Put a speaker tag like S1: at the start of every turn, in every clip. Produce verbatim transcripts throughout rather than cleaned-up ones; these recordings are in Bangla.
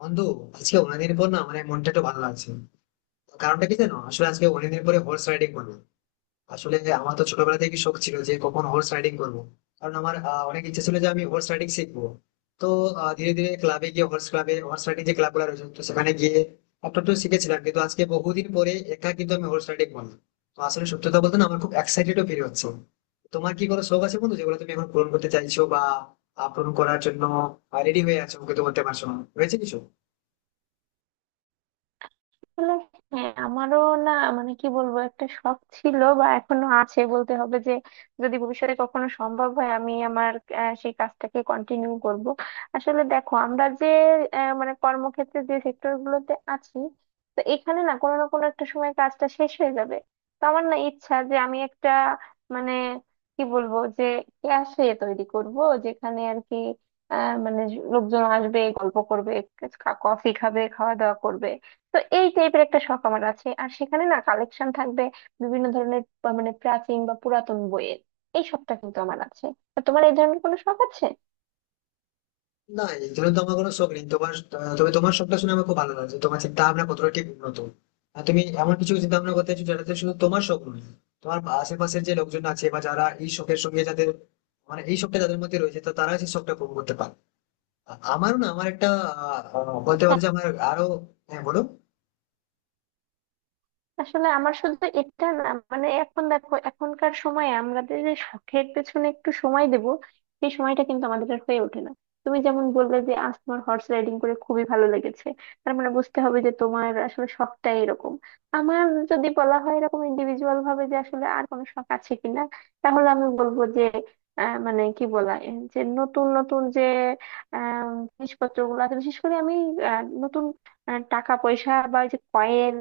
S1: বন্ধু, আজকে অনেকদিন পর, না মানে মনটা একটু ভালো লাগছে। তো কারণটা কি জানো, আসলে আজকে অনেকদিন পরে হর্স রাইডিং করবো। আসলে আমার তো ছোটবেলা থেকে শখ ছিল যে কখন হর্স রাইডিং করবো। কারণ আমার আহ, অনেক ইচ্ছে ছিল যে আমি হর্স রাইডিং শিখবো। তো আহ, ধীরে ধীরে ক্লাবে গিয়ে, হর্স ক্লাবে হর্স রাইডিং যে ক্লাবগুলো রয়েছে, তো সেখানে গিয়ে একটু একটু শিখেছিলাম। কিন্তু আজকে বহুদিন পরে একা কিন্তু আমি হর্স রাইডিং করলাম। তো আসলে সত্যি কথা বলতে না, আমার খুব এক্সাইটেডও ফিল হচ্ছে। তোমার কি কোনো শখ আছে বন্ধু, যেগুলো তুমি এখন পূরণ করতে চাইছো, বা আহ, পূরণ করার জন্য রেডি হয়ে আছো কিন্তু করতে পারছো না, রয়েছে কিছু?
S2: আসলে হ্যাঁ আমারও না মানে কি বলবো একটা শখ ছিল বা এখনো আছে বলতে হবে যে যদি ভবিষ্যতে কখনো সম্ভব হয় আমি আমার আহ, সেই কাজটাকে কন্টিনিউ করব। আসলে দেখো আমরা যে আহ, মানে কর্মক্ষেত্রে যে সেক্টর গুলোতে আছি, তো এখানে না কোনো না কোনো একটা সময় কাজটা শেষ হয়ে যাবে। তো আমার না ইচ্ছা যে আমি একটা মানে কি বলবো যে ক্যাফে তৈরি করব, যেখানে আর কি আহ, মানে লোকজন আসবে, গল্প করবে, কফি খাবে, খাওয়া দাওয়া করবে। তো এই টাইপের একটা শখ আমার আছে, আর সেখানে না কালেকশন থাকবে বিভিন্ন ধরনের আহ, মানে প্রাচীন বা পুরাতন বইয়ের। এই শখটা কিন্তু আমার আছে। তা তোমার এই ধরনের কোনো শখ আছে?
S1: না, এগুলো তো আমার কোনো শখ নেই তোমার। আহ, তবে তোমার শখটা শুনে আমার খুব ভালো লাগছে, তোমার চিন্তা ভাবনা কতটা ঠিক উন্নত। আর তুমি এমন কিছু চিন্তা ভাবনা করতে চাইছো যেটাতে শুধু তোমার শখ নয়, তোমার আশেপাশের যে লোকজন আছে বা যারা এই শখের সঙ্গে যাদের, মানে এই শখটা যাদের মধ্যে রয়েছে, তো তারা সেই শখটা পূরণ করতে পারে। আ- আমারও না আমার একটা আহ, আহ, বলতে পারো যে আমার আরো। হ্যাঁ বলো।
S2: আসলে আমার শুধু এটা না, মানে এখন দেখো এখনকার সময়ে আমাদের যে শখের পেছনে একটু সময় দেব, সেই সময়টা কিন্তু আমাদের আর হয়ে ওঠে না। তুমি যেমন বললে যে আজ তোমার হর্স রাইডিং করে খুবই ভালো লেগেছে, তার মানে বুঝতে হবে যে তোমার আসলে শখটা এরকম। আমার যদি বলা হয় এরকম ইন্ডিভিজুয়াল ভাবে যে আসলে আর কোনো শখ আছে কিনা, তাহলে আমি বলবো যে আহ, মানে কি বলা এর যে নতুন নতুন যে জিনিসপত্র গুলো আছে, বিশেষ করে আমি আহ, নতুন আহ, টাকা পয়সা বা এই যে কয়েন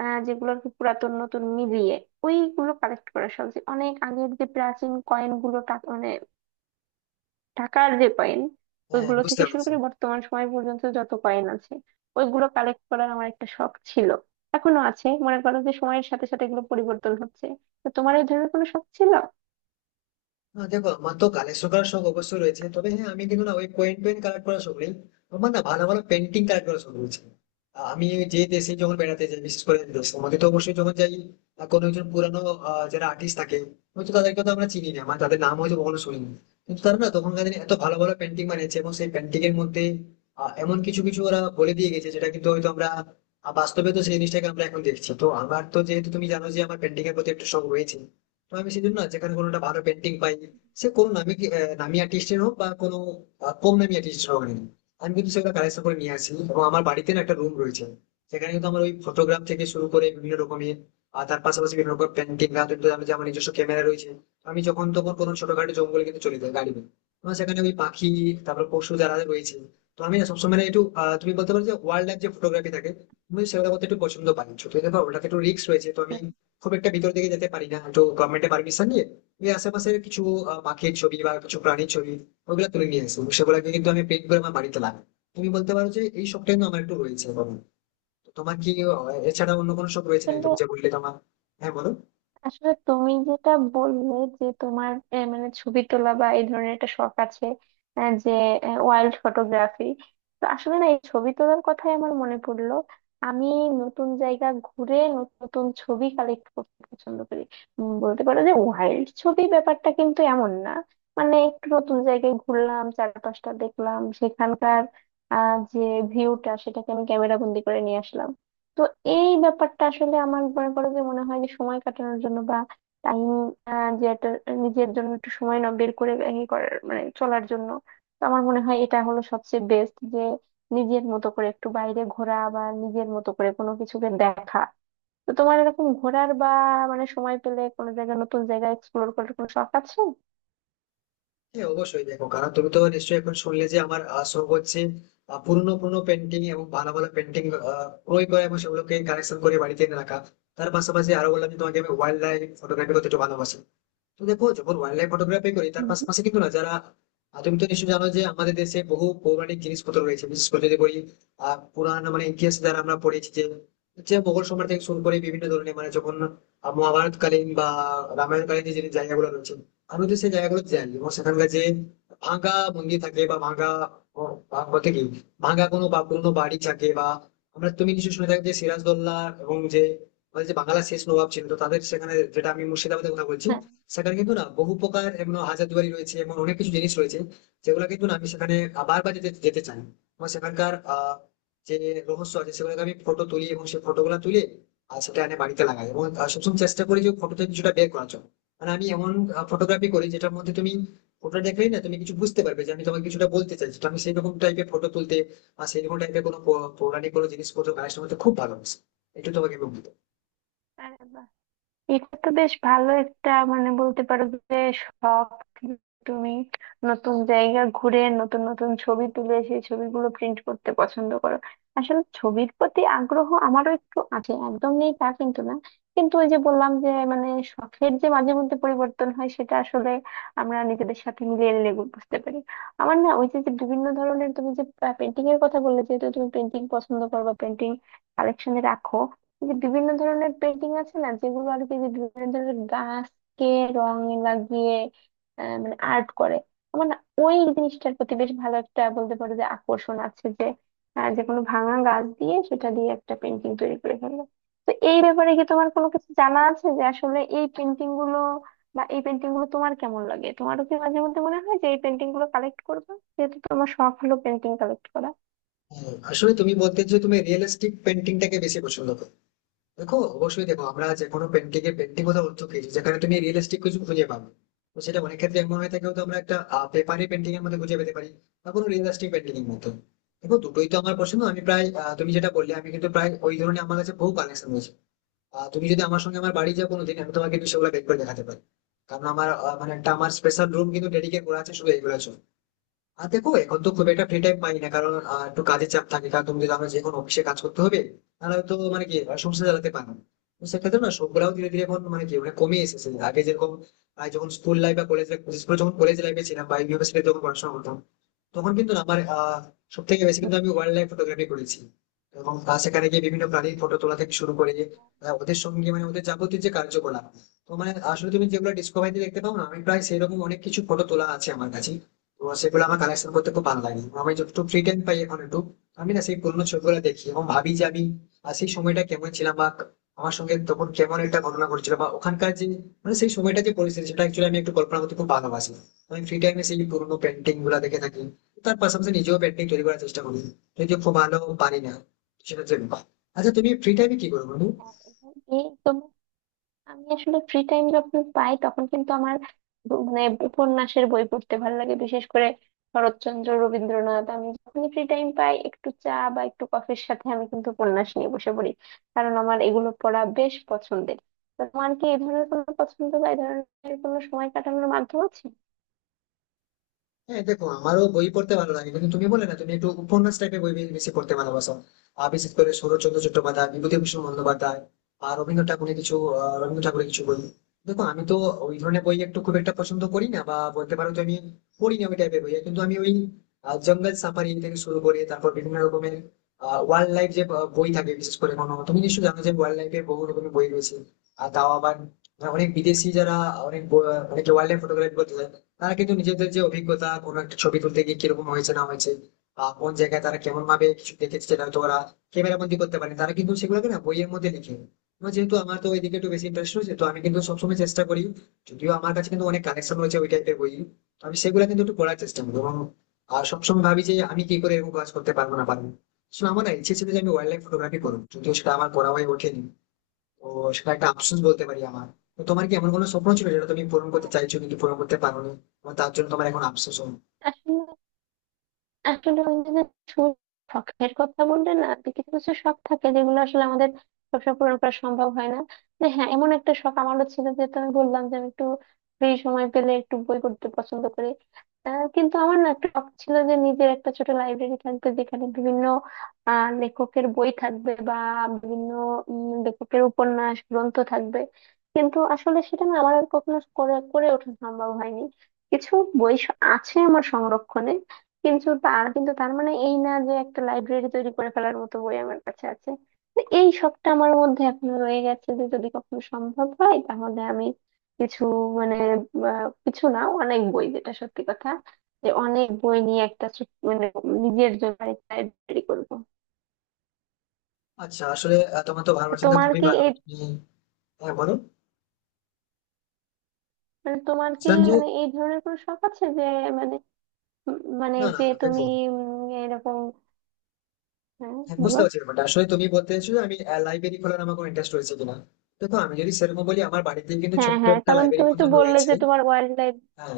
S2: আহ যেগুলো আর কি পুরাতন নতুন মিলিয়ে ওইগুলো কালেক্ট করা, সহজ অনেক আগের যে প্রাচীন কয়েন গুলো টা- মানে টাকার যে কয়েন,
S1: হ্যাঁ
S2: ওইগুলো
S1: বুঝতে
S2: থেকে শুরু
S1: পারছি।
S2: করে বর্তমান সময় পর্যন্ত যত কয়েন আছে ওইগুলো কালেক্ট করার আমার একটা শখ ছিল, এখনো আছে। মনে করো যে সময়ের সাথে সাথে এগুলো পরিবর্তন হচ্ছে। তো তোমার এই ধরনের কোনো শখ ছিল?
S1: আহ, দেখো আমার তো কালেকশন করার শখ অবশ্যই রয়েছে, তবে হ্যাঁ আমি কিন্তু না ওই কয়েন টয়েন কালেক্ট করার শখ নেই। আমার না ভালো ভালো পেন্টিং কালেক্ট করার শখ রয়েছে। আহ, আমি যে দেশে যখন বেড়াতে যাই, বিশেষ করে দেশ আমাকে তো অবশ্যই যখন যাই, আহ, কোনো একজন পুরানো আহ, যারা আর্টিস্ট থাকে, হয়তো তাদেরকে তো আমরা চিনি না, মানে তাদের নাম হয়তো কখনো শুনিনি, কিন্তু তারা না তখনকার দিনে এত ভালো ভালো পেন্টিং বানিয়েছে এবং সেই পেন্টিং এর মধ্যে আহ, এমন কিছু কিছু ওরা বলে দিয়ে গেছে যেটা কিন্তু হয়তো আমরা আহ, বাস্তবে তো সেই জিনিসটাকে আমরা এখন দেখছি। তো আমার তো, যেহেতু তুমি জানো যে আমার পেন্টিং এর প্রতি একটা শখ রয়েছে, তো আমি সেজন্য না যেখানে কোনোটা ভালো পেন্টিং পাই, সে কোনো নামি কি- আহ, নামি আর্টিস্টের হোক বা কোনো আহ, কম নামি আর্টিস্টের হোক না কেন, আমি কিন্তু সেগুলো কালেকশন করে নিয়ে আসি এবং আমার
S2: হুম।
S1: বাড়িতে না একটা রুম রয়েছে। সেখানে কিন্তু আমার ওই ফটোগ্রাফ থেকে শুরু করে বিভিন্ন রকমের, আর তার পাশাপাশি বিভিন্ন রকম পেন্টিং না, কিন্তু আমি যে, আমার নিজস্ব ক্যামেরা রয়েছে। আমি যখন তখন কোনো ছোটখাটো জঙ্গলে কিন্তু চলে যাই গাড়ি নিয়ে। আমার সেখানে ওই পাখি, তারপর পশু যারা রয়েছে, তো আমি না সবসময় না একটু, আহ, তুমি বলতে পারো যে ওয়াইল্ড লাইফ যে ফটোগ্রাফি থাকে, আমি সেগুলো করতে একটু পছন্দ পাই ছোট থেকে। ওটাতে একটু রিস্ক রয়েছে, তো আমি
S2: হুম।
S1: খুব একটা ভিতর দিকে যেতে পারি না, তো গভর্নমেন্টের পারমিশন নিয়ে আমি আশেপাশে কিছু আহ, পাখির ছবি বা কিছু প্রাণীর ছবি, ওগুলো তুলে নিয়ে আসি। সেগুলোকে কিন্তু আমি পেন্ট করে আমার বাড়িতে লাগাই। তুমি বলতে পারো যে এই শখটা কিন্তু আমার একটু রয়েছে। এবং তোমার কি আহ, এছাড়া অন্য কোনো শখ রয়েছে নাকি,
S2: আসলে
S1: তুমি যে বললে তোমার? হ্যাঁ বলো।
S2: আসলে তুমি যেটা বললে যে তোমার আহ, মানে ছবি তোলা বা এই ধরনের একটা শখ আছে, আহ, যে ওয়াইল্ড ফটোগ্রাফি। তো আসলে না এই ছবি তোলার কথাই আমার মনে পড়লো। আমি নতুন জায়গা ঘুরে নতুন নতুন ছবি কালেক্ট করতে পছন্দ করি। উম, বলতে পারো যে ওয়াইল্ড ছবি ব্যাপারটা কিন্তু এমন না, মানে একটু নতুন জায়গায় ঘুরলাম, চারপাশটা দেখলাম, সেখানকার আহ যে ভিউটা সেটাকে আমি ক্যামেরা বন্দি করে নিয়ে আসলাম। তো এই ব্যাপারটা আসলে আমার মনে করো যে মনে হয় যে সময় কাটানোর জন্য বা টাইম যে একটা নিজের জন্য একটু সময় না বের করে ই করার মানে চলার জন্য, তো আমার মনে হয় এটা হলো সবচেয়ে বেস্ট যে নিজের মতো করে একটু বাইরে ঘোরা বা নিজের মতো করে কোনো কিছুকে দেখা। তো তোমার এরকম ঘোরার বা মানে সময় পেলে কোনো জায়গায় নতুন জায়গা এক্সপ্লোর করার কোনো শখ আছে?
S1: হ্যাঁ অবশ্যই, দেখো কারণ তুমি তো নিশ্চয়ই এখন শুনলে যে আমার আহ, শখ হচ্ছে আহ, পুরনো পুরনো পেন্টিং এবং ভালো ভালো পেন্টিং ক্রয় করা এবং সেগুলোকে কালেকশন করে বাড়িতে এনে রাখা। তার পাশাপাশি আরো বললাম যে তোমাকে, আমি ওয়াইল্ড লাইফ ফটোগ্রাফি করতে একটু ভালোবাসি। তো দেখো যখন ওয়াইল্ড লাইফ ফটোগ্রাফি করি তার
S2: হুম।
S1: পাশাপাশি কিন্তু না যারা, আহ, তুমি তো নিশ্চয়ই জানো যে আমাদের দেশে বহু পৌরাণিক জিনিসপত্র রয়েছে। বিশেষ করে যদি বলি আহ পুরাণ মানে ইতিহাস যারা আমরা পড়েছি, যে যে মোগল সম্রাট থেকে শুরু করে বিভিন্ন ধরনের, মানে যখন আহ, মহাভারতকালীন বা রামায়ণকালীন যে যে জায়গাগুলো রয়েছে, আমি তো সেই জায়গাগুলো জানি এবং সেখানকার যে ভাঙা মন্দির থাকে বা ভাঙা, ও, ভা- বলতে কি, ভাঙা কোনো বা পুরোনো বাড়ি থাকে বা, আমরা, তুমি নিশ্চয়ই শুনে থাকবে যে সিরাজদৌল্লা এবং যে আমাদের যে বাংলার শেষ নবাব ছিল, তো তাদের সেখানে, যেটা আমি মুর্শিদাবাদের কথা বলছি,
S2: হ্যাঁ।
S1: সেখানে কিন্তু না বহু প্রকার এমন হাজারদুয়ারি রয়েছে, এমন অনেক কিছু জিনিস রয়েছে যেগুলো কিন্তু না আমি সেখানে বারবার যেতে যেতে চাই। আমার সেখানকার আহ যে রহস্য আছে সেগুলোকে আমি ফটো তুলি এবং সেই ফটোগুলো তুলে আর সেটা এনে বাড়িতে লাগাই এবং আহ, সবসময় চেষ্টা করি যে ফটোতে কিছুটা বের করার জন্য। মানে আমি এমন ফটোগ্রাফি করি যেটার মধ্যে তুমি ফটো দেখলেই না তুমি কিছু বুঝতে পারবে যে আমি তোমাকে কিছুটা বলতে চাইছি। তো আমি সেই রকম টাইপের ফটো তুলতে বা সেই রকম টাইপের কোনো পৌ- পৌরাণিক কোনো জিনিসপত্র কালেকশন করতে খুব ভালোবাসি। একটু তোমাকে বলতে।
S2: আরে বাহ, এটা তো বেশ ভালো একটা মানে বলতে পারো যে শখ। তুমি নতুন জায়গা ঘুরে নতুন নতুন ছবি তুলে সেই ছবিগুলো প্রিন্ট করতে পছন্দ করো। আসলে ছবির প্রতি আগ্রহ আমারও একটু আছে, একদম নেই তা কিন্তু না। কিন্তু ওই যে বললাম যে মানে শখের যে মাঝে মধ্যে পরিবর্তন হয় সেটা আসলে আমরা নিজেদের সাথে মিলিয়ে নিলে গু- বুঝতে পারি। আমার না ওই যে যে বিভিন্ন ধরনের তুমি যে পেন্টিং এর কথা বললে, যেহেতু তুমি পেন্টিং পছন্দ করো বা পেন্টিং কালেকশনে রাখো, এই যে বিভিন্ন ধরনের পেন্টিং আছে না, যেগুলো আর কি যে বিভিন্ন ধরনের গাছকে রং লাগিয়ে আহ, মানে আর্ট করে, আমার না ওই জিনিসটার প্রতি বেশ ভালো একটা বলতে পারো যে আকর্ষণ আছে যে আহ, যে কোনো ভাঙা গাছ দিয়ে সেটা দিয়ে একটা পেন্টিং তৈরি করে ফেললো। তো এই ব্যাপারে কি তোমার কোনো কিছু জানা আছে যে আসলে এই পেন্টিং গুলো বা এই পেন্টিং গুলো তোমার কেমন লাগে? তোমারও কি মাঝে মধ্যে মনে হয় যে এই পেন্টিং গুলো কালেক্ট করবে, যেহেতু তোমার শখ হলো পেন্টিং কালেক্ট করা?
S1: আসলে তুমি বলতে যে তুমি রিয়েলিস্টিক পেন্টিংটাকে বেশি পছন্দ করো। দেখো অবশ্যই, দেখো আমরা যে কোনো পেন্টিং এর পেন্টিং কোথাও অর্থ পেয়েছি যেখানে তুমি রিয়েলিস্টিক কিছু খুঁজে পাবে, তো সেটা অনেক ক্ষেত্রে এমন হয়ে থাকে, হয়তো আমরা একটা পেপারি পেন্টিং এর মধ্যে খুঁজে পেতে পারি বা কোনো রিয়েলিস্টিক পেন্টিং এর মধ্যে। দেখো দুটোই তো আমার পছন্দ। আমি প্রায় আহ, তুমি যেটা বললে, আমি কিন্তু প্রায় ওই ধরনের আমার কাছে বহু কালেকশন রয়েছে। আহ, তুমি যদি আমার সঙ্গে আমার বাড়ি যাও কোনোদিন, আমি তোমাকে কিন্তু সেগুলো বের করে দেখাতে পারি। কারণ আমার আহ, মানে একটা আমার স্পেশাল রুম কিন্তু ডেডিকেট করা আছে শুধু এইগুলোর জন্য। আর দেখো এখন তো খুব একটা ফ্রি টাইম পাই না, কারণ আহ, একটু কাজের চাপ থাকে। কারণ তুমি যদি আমার যে কোনো অফিসে কাজ করতে হবে, তাহলে তো মানে কি আহ, সংসার চালাতে পারো না। তো সেক্ষেত্রে না সবগুলাও ধীরে ধীরে এখন মানে কি, মানে কমে এসেছে। আগে যেরকম আহ, যখন স্কুল লাইফ বা কলেজ লাইফ, যখন কলেজ লাইফে ছিলাম বা ইউনিভার্সিটি যখন পড়াশোনা করতাম, তখন কিন্তু না আমার আহ সব থেকে বেশি
S2: উম।
S1: কিন্তু আমি ওয়াইল্ড লাইফ ফটোগ্রাফি করেছি। এবং আহ, সেখানে গিয়ে বিভিন্ন প্রাণীর ফটো তোলা থেকে শুরু করে আহ, ওদের সঙ্গে, মানে ওদের যাবতীয় যে কার্যকলাপ, তো মানে আসলে তুমি যেগুলো ডিসকভারিতে দেখতে পাও না, আমি প্রায় সেরকম অনেক কিছু ফটো তোলা আছে আমার কাছে। তো সেগুলো আমার কালেকশন করতে খুব ভালো লাগে। আমি যতটুকু ফ্রি টাইম পাই এখন একটু, আমি না সেই পুরোনো ছবিগুলো দেখি এবং ভাবি যে আমি আহ, সেই সময়টা কেমন ছিলাম বা আমার সঙ্গে তখন কেমন একটা ঘটনা ঘটছিল বা ওখানকার যে, মানে সেই সময়টা যে পরিস্থিতি সেটা অ্যাকচুয়ালি আমি একটু কল্পনা করতে খুব ভালোবাসি। আমি ফ্রি টাইমে সেই পুরোনো পেন্টিং গুলা দেখে থাকি। তার পাশাপাশি নিজেও পেন্টিং তৈরি করার চেষ্টা করি, যদিও খুব ভালো পারি না সেটা জন্য। আচ্ছা তুমি ফ্রি টাইমে কি করো বন্ধু?
S2: হ্যাঁ, এবং এই তোমার আমি আসলে ফ্রি টাইম যখন পাই তখন কিন্তু আমার ব- মানে উপন্যাসের বই পড়তে ভালো লাগে, বিশেষ করে শরৎচন্দ্র, রবীন্দ্রনাথ। আমি যখনই ফ্রি টাইম পাই একটু চা বা একটু কফির সাথে আমি কিন্তু উপন্যাস নিয়ে বসে পড়ি, কারণ আমার এগুলো পড়া বেশ পছন্দের। তো তোমার কি এই ধরনের কোনো পছন্দ বা এই ধরনের কোনো সময় কাটানোর মাধ্যম আছে?
S1: হ্যাঁ দেখো, আমারও বই পড়তে ভালো লাগে। কিন্তু তুমি বলে না তুমি একটু উপন্যাস টাইপের বই বে- বেশি পড়তে ভালোবাসো, আর বিশেষ করে শরৎচন্দ্র চট্টোপাধ্যায়, বিভূতিভূষণ বন্দ্যোপাধ্যায় আর রবীন্দ্র ঠাকুরের কিছু আহ, রবীন্দ্র ঠাকুরের কিছু বই। দেখো আমি তো ওই ধরনের বই একটু খুব একটা
S2: হুম।
S1: পছন্দ করি না, বা বলতে পারো তো আমি পড়ি না ওই টাইপের বই। কিন্তু আমি ওই আহ, জঙ্গল সাফারি থেকে শুরু করে তারপর বিভিন্ন রকমের ওয়াইল্ড লাইফ যে আহ, বই থাকে, বিশেষ করে কোনো, তুমি নিশ্চয়ই জানো যে ওয়াইল্ড লাইফে বহু রকমের বই রয়েছে। আর তাও আবার অনেক বিদেশি যারা, অনেক ব- অনেকে ওয়াইল্ড লাইফ ফটোগ্রাফি করতে চায়, তারা কিন্তু নিজেদের যে অভিজ্ঞতা কোনো একটা ছবি তুলতে গিয়ে কিরকম হয়েছে না হয়েছে বা কোন জায়গায় তারা কেমন ভাবে কিছু দেখেছে, সেটা হয়তো ওরা ক্যামেরা বন্দি করতে পারেনি, তারা কিন্তু সেগুলোকে না বইয়ের মধ্যে লিখে। এবার যেহেতু আমার তো ওইদিকে একটু বেশি ইন্টারেস্ট রয়েছে, তো আমি কিন্তু সবসময় চেষ্টা করি। যদিও আমার কাছে কিন্তু অনেক কালেকশন রয়েছে ওই টাইপের বই, তো আমি সেগুলো কিন্তু একটু পড়ার চেষ্টা করি এবং আর সবসময় ভাবি যে আমি কি করে এরকম কাজ করতে পারবো না পারবো। So আমার না ইচ্ছে ছিল যে আমি ওয়াইল্ড লাইফ ফটোগ্রাফি
S2: হুম।
S1: করবো, যদিও সেটা আমার করা হয়ে ওঠেনি। তো সেটা একটা আফসোস বলতে পারি আমার। তো তোমার কি এমন কোনো স্বপ্ন ছিল যেটা তুমি পূরণ করতে চাইছো কিন্তু পূরণ করতে পারোনি, এবং তার জন্য তোমার এখন আফসোস হয়?
S2: হ্যাঁ। আসলে ওই যে যে শখ, শখের কথা বললে না, যে কিছু কিছু শখ থাকে যেগুলো আসলে আমাদের সবসময় পূরণ করা সম্ভব হয় না। যে হ্যাঁ এমন একটা শখ আমারও ছিল, যে আমি বললাম যে আমি একটু ফ্রি সময় পেলে একটু বই পড়তে পছন্দ করি। আহ, কিন্তু আমার না একটা শখ ছিল যে নিজের একটা ছোট লাইব্রেরি থাকবে, যেখানে বিভিন্ন আহ লেখকের বই থাকবে বা বিভিন্ন উম, লেখকের উপন্যাস গ্রন্থ থাকবে। কিন্তু আসলে সেটা না আমার আর কখনো করে করে ওঠা সম্ভব হয়নি। কিছু বই স- আছে আমার সংরক্ষণে, কিন্তু তার কিন্তু তার মানে এই না যে একটা লাইব্রেরি তৈরি করে ফেলার মতো বই আমার কাছে আছে। তো এই শখটা আমার মধ্যে এখনো রয়ে গেছে, যে যদি কখনো সম্ভব হয় তাহলে আমি কিছু মানে আহ, কিছু না, অনেক বই, যেটা সত্যি কথা, যে অনেক বই নিয়ে একটা ছোট- মানে নিজের জন্য লাইব্রেরি করবো।
S1: আচ্ছা আসলে আহ, তোমার তো
S2: তা
S1: ভালোবাসাটা
S2: তোমার
S1: খুবই
S2: কি
S1: ভালো,
S2: এই
S1: তুমি। হ্যাঁ বলো।
S2: মানে তোমার কি
S1: বলছিলাম যে,
S2: মানে এই ধরনের কোনো শখ আছে যে মানে উম, মানে
S1: না না
S2: যে
S1: না,
S2: তুমি
S1: দেখো।
S2: উম, এরকম? হ্যাঁ,
S1: হ্যাঁ, বুঝতে
S2: বলো।
S1: পারছি ব্যাপারটা, আসলে তুমি বলতে চাইছো যে আমি লাইব্রেরি খোলার আমার কোনো ইন্টারেস্ট রয়েছে কিনা। দেখো আমি যদি সেরকম বলি, আমার বাড়িতে কিন্তু
S2: হ্যাঁ,
S1: ছোট্ট
S2: হ্যাঁ,
S1: একটা
S2: কারণ
S1: লাইব্রেরি
S2: তুমি তো
S1: মতন
S2: বললে
S1: রয়েছে।
S2: যে তোমার ওয়াইল্ড
S1: হ্যাঁ,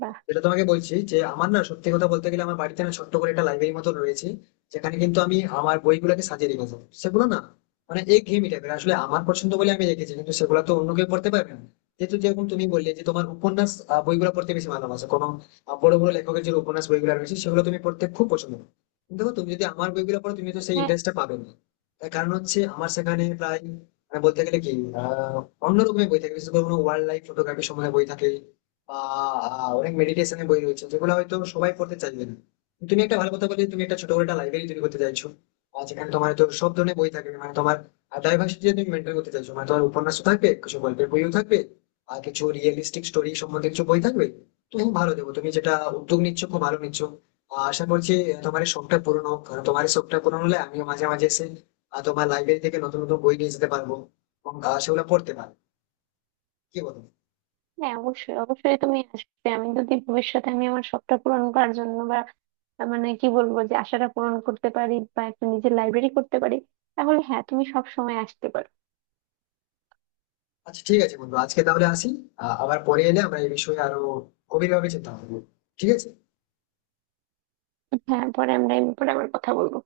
S2: লাইফ।
S1: যেটা তোমাকে বলছি যে আমার না, সত্যি কথা বলতে গেলে আমার বাড়িতে না ছোট্ট করে একটা লাইব্রেরি মতো রয়েছে, যেখানে কিন্তু আমি আমার বইগুলোকে সাজিয়ে রেখেছি। সেগুলো না মানে একঘেয়েমি টাইপের, আসলে আমার পছন্দ বলে আমি রেখেছি, কিন্তু সেগুলো তো অন্য কেউ পড়তে পারবে না। যেহেতু যেরকম তুমি বললে যে তোমার উপন্যাস আহ, বইগুলো পড়তে বেশি ভালোবাসো, কোনো আহ, বড় বড় লেখকের যে উপন্যাস বইগুলো রয়েছে সেগুলো তুমি পড়তে খুব পছন্দ করো। কিন্তু দেখো তুমি যদি আমার বইগুলো পড়ো তুমি তো সেই ইন্টারেস্টটা পাবে না। তার কারণ হচ্ছে আমার সেখানে প্রায় আহ, বলতে গেলে কি আহ অন্যরকমের বই থাকে, বিশেষ করে কোনো ওয়াইল্ড লাইফ ফটোগ্রাফি সম্বন্ধে বই থাকে। আহ আহ, অনেক মেডিটেশনের বই রয়েছে, যেগুলো হয়তো সবাই পড়তে চাইবে না। তুমি একটা ভালো কথা বলে, তুমি একটা ছোট করে একটা লাইব্রেরি তৈরি করতে চাইছো, আর যেখানে তোমার তো সব ধরনের বই থাকবে। মানে তোমার ডাইভার্সিটি তুমি মেনটেন করতে চাইছো, মানে তোমার উপন্যাস থাকবে, কিছু গল্পের বইও থাকবে, আর কিছু রিয়েলিস্টিক স্টোরি সম্বন্ধে কিছু বই থাকবে। তুমি ভালো দেবো, তুমি যেটা উদ্যোগ নিচ্ছ খুব ভালো নিচ্ছ। আহ, আশা করছি আহ, তোমার এই শখটা পূরণ হোক, কারণ তোমার এই শখটা পূরণ হলে আমিও মাঝে মাঝে এসে আহ, তোমার লাইব্রেরি থেকে নতুন নতুন বই নিয়ে যেতে পারবো এবং আহ, সেগুলো পড়তে পারবো। কি বলো?
S2: হ্যাঁ, অবশ্যই অবশ্যই তুমি আসবে। আমি যদি ভবিষ্যতে আমি আমার শখটা পূরণ করার জন্য বা আহ, মানে কি বলবো যে আশাটা পূরণ করতে পারি বা একটা নিজের লাইব্রেরি করতে পারি, তাহলে হ্যাঁ তুমি সব সময় আসতে পারো।
S1: আচ্ছা ঠিক আছে বন্ধু, আজকে তাহলে আসি। আহ, আবার পরে এলে আমরা এই বিষয়ে আরো গভীরভাবে চিন্তা করবো। ঠিক আছে?
S2: হ্যাঁ, পরে আমরা এই ব্যাপারে আবার কথা বলবো।